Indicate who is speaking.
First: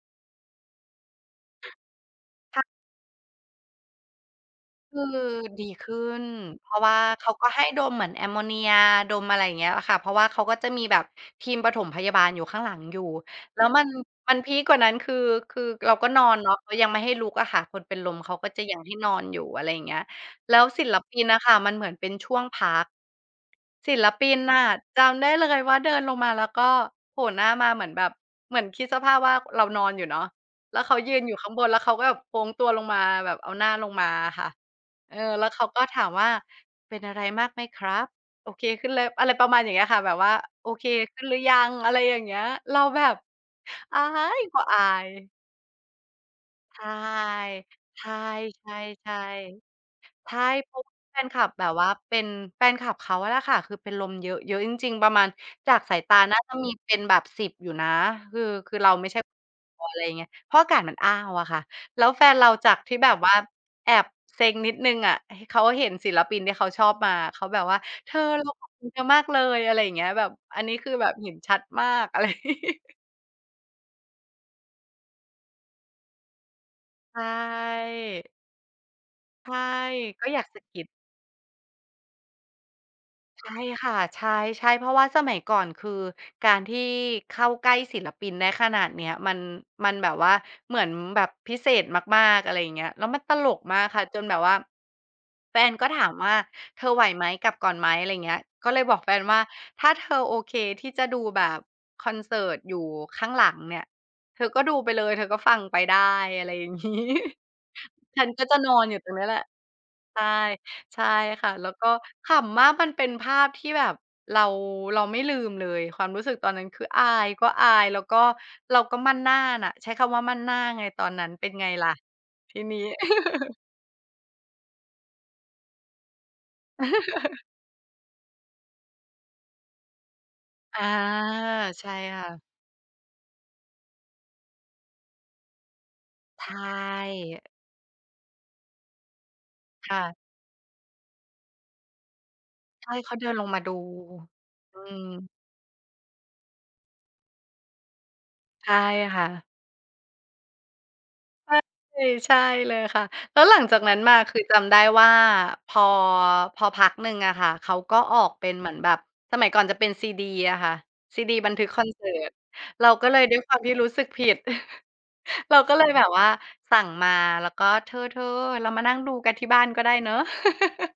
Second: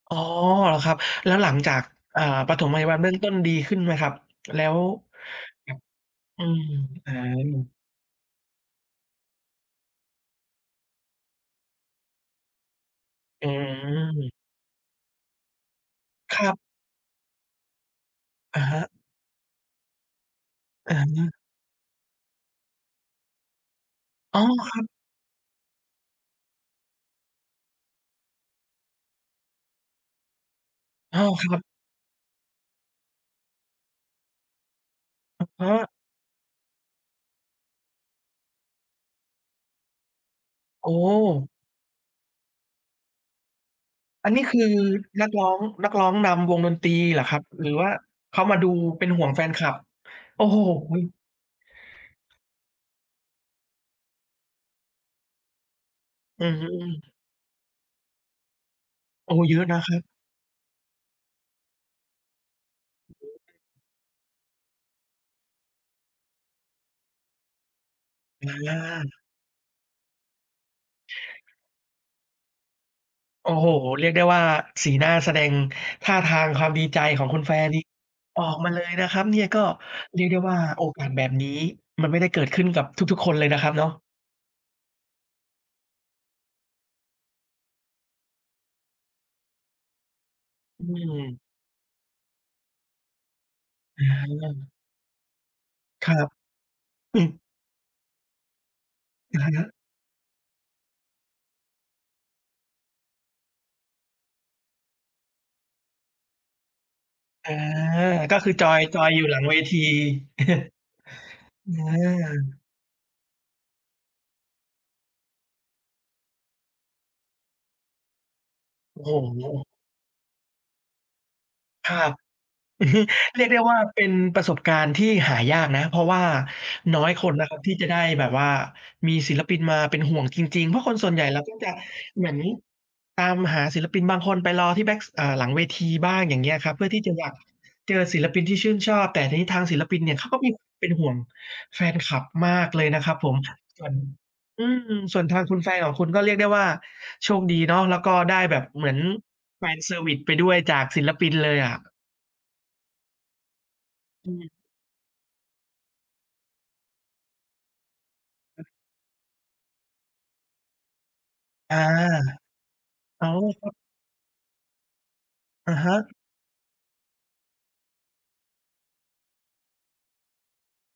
Speaker 1: อ๋อ เหรอครับ แล้วหลังจาก อ่า ป
Speaker 2: ค่
Speaker 1: ฐ
Speaker 2: ะ
Speaker 1: มพยาบาลเบื้องต้นดีขึ้นไหมครับ? แล้ว
Speaker 2: คือ ดี
Speaker 1: ครับ
Speaker 2: ขึ้น
Speaker 1: อืม
Speaker 2: เพราะว่า
Speaker 1: อา
Speaker 2: เขาก็ให้ดมเหมือนแอมโมเนียดม อะไรอย่างเงี้ย อะค่ะ เพราะว่าเขาก็จะมีแบบทีมปฐมพยาบาลอยู่ข้างหลังอยู่
Speaker 1: อื
Speaker 2: แล้วมัน
Speaker 1: ม
Speaker 2: มันพีกกว่านั้น คือ คือเราก็นอน
Speaker 1: คร
Speaker 2: เนา
Speaker 1: ับ
Speaker 2: ะ ก็ยังไม่ให้ลุกอะค่ะ คนเป็นลมเขาก็
Speaker 1: อ
Speaker 2: จ
Speaker 1: ะ
Speaker 2: ะ
Speaker 1: ฮ
Speaker 2: ยัง
Speaker 1: ะ
Speaker 2: ให้นอนอยู่ อะไรอย่างเงี้ย แล้วศิ
Speaker 1: อ
Speaker 2: ล
Speaker 1: า
Speaker 2: ปินอะค่ะ มันเหมือนเป็นช่วงพัก ศิลปิ
Speaker 1: อ
Speaker 2: น
Speaker 1: ้อ
Speaker 2: น่ะ
Speaker 1: ครับ
Speaker 2: จำได้เลยว่า เดินลงมาแล้ว ก็โผล่หน้ามาเหมือนแบบ เหมือนคิดสภาพว่าเรานอนอยู่เนาะ แล้วเขายื
Speaker 1: อ้อ
Speaker 2: นอยู่
Speaker 1: ค
Speaker 2: ข้า
Speaker 1: ร
Speaker 2: ง
Speaker 1: ั
Speaker 2: บ
Speaker 1: บ
Speaker 2: น แล้วเขาก็แบบ โค้งตัวลงมาแบบเอาหน้าลงมาอะค่ะ เออ
Speaker 1: อ
Speaker 2: แล
Speaker 1: ะ
Speaker 2: ้วเข
Speaker 1: ฮ
Speaker 2: าก
Speaker 1: ะ
Speaker 2: ็ถามว่า "เป็นอะไรมากไหมครับ โอเคขึ้นเลย" อะไรประมาณอย่างเงี้ยค่ะ แบบว่าโอเค
Speaker 1: โอ
Speaker 2: ขึ้นหรือ
Speaker 1: ้!
Speaker 2: ยัง อะไรอย่างเงี้ย เราแบบ อา
Speaker 1: อันน
Speaker 2: ย
Speaker 1: ี้ค
Speaker 2: ก็
Speaker 1: ือ
Speaker 2: อาย
Speaker 1: นักร้อง นักร้องนำ วงด
Speaker 2: ใ
Speaker 1: น
Speaker 2: ช
Speaker 1: ตร
Speaker 2: ่
Speaker 1: ีเหรอครับ หรือว่า
Speaker 2: ใช่
Speaker 1: เขามาดูเป็
Speaker 2: ใช
Speaker 1: น
Speaker 2: ่
Speaker 1: ห่วงแฟนคลับ
Speaker 2: ๆ ใช
Speaker 1: โอ
Speaker 2: ่
Speaker 1: ้โฮ?
Speaker 2: เพราะว่าแฟนคลับ แบบว่าเป็น แฟนคลับเขาแหละค่ะ คือเป็นลมเยอะ เยอะจริง ๆ ประมาณจากสายตาน่า
Speaker 1: อื
Speaker 2: จ
Speaker 1: อ
Speaker 2: ะ
Speaker 1: ฮ
Speaker 2: มีเป็น
Speaker 1: ึ
Speaker 2: แบบ 10 อยู่นะ คือ คือเราไม่ใช่
Speaker 1: โอ้ เยอะน
Speaker 2: เพ
Speaker 1: ะครับ
Speaker 2: ราะอากาศมันอ้าวอะค่ะ แล้วแฟนเราจากที่แบบว่า แอบเซ็งนิดหนึ่งอะ เขาเห็นศิลปินที่เขาชอบมา เขาแบบว่า "เธอเรา
Speaker 1: อ
Speaker 2: ขอบคุณเธอ
Speaker 1: า
Speaker 2: มากเลย" อะไรอย่างเงี้ย แบบ อันนี้คือแบบเห็นชัดมาก อะไร
Speaker 1: โอ้โฮ! เรียกได้ว่า สีหน้าแสดง ท่าทางความดีใจ
Speaker 2: ใช
Speaker 1: ของคุณแฟนนี่
Speaker 2: ่
Speaker 1: ออกมาเลยนะครับเนี่ย
Speaker 2: ใช่
Speaker 1: ก็เรี
Speaker 2: ก
Speaker 1: ย
Speaker 2: ็
Speaker 1: กได
Speaker 2: อ
Speaker 1: ้
Speaker 2: ยาก
Speaker 1: ว่า
Speaker 2: สะก
Speaker 1: โ
Speaker 2: ิ
Speaker 1: อ
Speaker 2: ด
Speaker 1: กาสแบบนี้ มันไม่ได้เกิดขึ้นกับทุก ๆ คน
Speaker 2: ใ
Speaker 1: เ
Speaker 2: ช
Speaker 1: ลย
Speaker 2: ่
Speaker 1: นะครับเน
Speaker 2: ค
Speaker 1: าะ
Speaker 2: ่ะ ใช่ ๆ เพราะว่าสมัยก่อน คือการที่ เข้าใกล้ศิลปินได้ขนาดเนี้ยมัน มันแบบว่าเหมื
Speaker 1: อื
Speaker 2: อนแบบ
Speaker 1: ม
Speaker 2: พิเศษมาก ๆ อะไรอย่างเงี้ย แล้วมันตลกมากค
Speaker 1: อ
Speaker 2: ่ะ จนแบบว่า
Speaker 1: า
Speaker 2: แฟนก็ถา
Speaker 1: คร
Speaker 2: ม
Speaker 1: ับ
Speaker 2: ว่า "เธอไหว
Speaker 1: อื
Speaker 2: ไหม
Speaker 1: ม
Speaker 2: กลับก่อนไหม" อะไรเงี้ย ก็เลยบอกแฟนว
Speaker 1: อ
Speaker 2: ่า
Speaker 1: ะฮะ
Speaker 2: "ถ้าเธอโอเคที่จะดู แบบคอนเสิร์ตอยู่ข้างหลังเนี่ย เธอก็ดูไปเลยเธอก็ฟังไปได้" อะไรอย่าง งี้
Speaker 1: อ่า
Speaker 2: ฉัน
Speaker 1: ก็
Speaker 2: ก็
Speaker 1: คื
Speaker 2: จ
Speaker 1: อ
Speaker 2: ะ
Speaker 1: จ
Speaker 2: น
Speaker 1: อ
Speaker 2: อ
Speaker 1: ย
Speaker 2: นอย
Speaker 1: จ
Speaker 2: ู่
Speaker 1: อ
Speaker 2: ตร
Speaker 1: ย
Speaker 2: ง
Speaker 1: อย
Speaker 2: น
Speaker 1: ู
Speaker 2: ี้
Speaker 1: ่
Speaker 2: แ
Speaker 1: ห
Speaker 2: ห
Speaker 1: ลั
Speaker 2: ละ
Speaker 1: งเวที
Speaker 2: ใช่ ใช่ค่ะ แล้
Speaker 1: อ
Speaker 2: วก็ ข
Speaker 1: า
Speaker 2: ำมากมันเป็นภาพที่แบบ เรา เราไม่ลืมเลย ความรู้สึกตอนนั้น คืออายก็อาย แล้วก็ เราก็
Speaker 1: โอ้โ
Speaker 2: มั่นหน้า
Speaker 1: ฮ
Speaker 2: น่ะ ใช้คำว่ามั่นหน้าไงตอนนั้น เป็นไงล
Speaker 1: ค
Speaker 2: ่ะ
Speaker 1: รับ
Speaker 2: ทีนี้
Speaker 1: อือฮึ เรียกได้ว่า เป็นประสบการณ์ที่หายากนะ เพราะว่าน้อยคนนะครับ ที่จะได้แบบว่ามีศิลปินมาเป็นห่วงจริง ๆ เพ
Speaker 2: อ
Speaker 1: รา
Speaker 2: า
Speaker 1: ะคนส่วนใหญ่ เราก็จะ
Speaker 2: ใช่ค
Speaker 1: เห
Speaker 2: ่
Speaker 1: มือน
Speaker 2: ะ
Speaker 1: ตามหาศิลปิน บางคนไปรอที่แบ๊ก เอ่อ หลังเวทีบ้าง อย่า
Speaker 2: ใ
Speaker 1: ง
Speaker 2: ช
Speaker 1: เงี้ยอะครับ เพื่อที่จะอยาก
Speaker 2: ่
Speaker 1: เจอศิลปินที่ชื่นชอบ แต่ทีนี้ทางศิล
Speaker 2: ค
Speaker 1: ปิ
Speaker 2: ่
Speaker 1: นเนี่
Speaker 2: ะ
Speaker 1: ย เขาก็มี เป็นห่วง แฟนคลับมากเล
Speaker 2: ใ
Speaker 1: ย
Speaker 2: ช่
Speaker 1: นะค
Speaker 2: เข
Speaker 1: รั
Speaker 2: า
Speaker 1: บ
Speaker 2: เด
Speaker 1: ผ
Speaker 2: ิน
Speaker 1: ม
Speaker 2: ลงมาดู
Speaker 1: ส่วน อื
Speaker 2: อื
Speaker 1: ม ส่ว
Speaker 2: ม
Speaker 1: นทางคุณแฟนของคุณ ก็เรียกได้ว่าโชคดีเนาะ แล้วก็ได้แบบ
Speaker 2: ใช่
Speaker 1: เหมือน
Speaker 2: ค่ะ
Speaker 1: แฟนเซอร์วิซไปด้วย จากศิลปินเ
Speaker 2: ใ
Speaker 1: ล
Speaker 2: ช่
Speaker 1: ยอะ
Speaker 2: ใช่เลยค่ะ แล้วหลังจากนั้นมา
Speaker 1: อื
Speaker 2: คือ
Speaker 1: ม
Speaker 2: จำได้ว่า พอ พอพักหนึ่งอะค่ะ เขาก็ออกเป็นเหมือนแบบ สมัยก่อนจะเป็นซีดีอะค่ะ ซีดีบันทึก
Speaker 1: อา
Speaker 2: คอนเสิร์ต เราก็เลย
Speaker 1: อ้า
Speaker 2: ด้ว
Speaker 1: ว
Speaker 2: ยความ
Speaker 1: คร
Speaker 2: ท
Speaker 1: ั
Speaker 2: ี่
Speaker 1: บ
Speaker 2: รู้สึกผิด เรา
Speaker 1: อ
Speaker 2: ก็
Speaker 1: ะ
Speaker 2: เล
Speaker 1: ฮ
Speaker 2: ยแบบ
Speaker 1: ะ
Speaker 2: ว่า สั่งมาแล้ว ก็เธอ ๆ เรามานั่งดูกันที่บ้านก็ได้เนาะ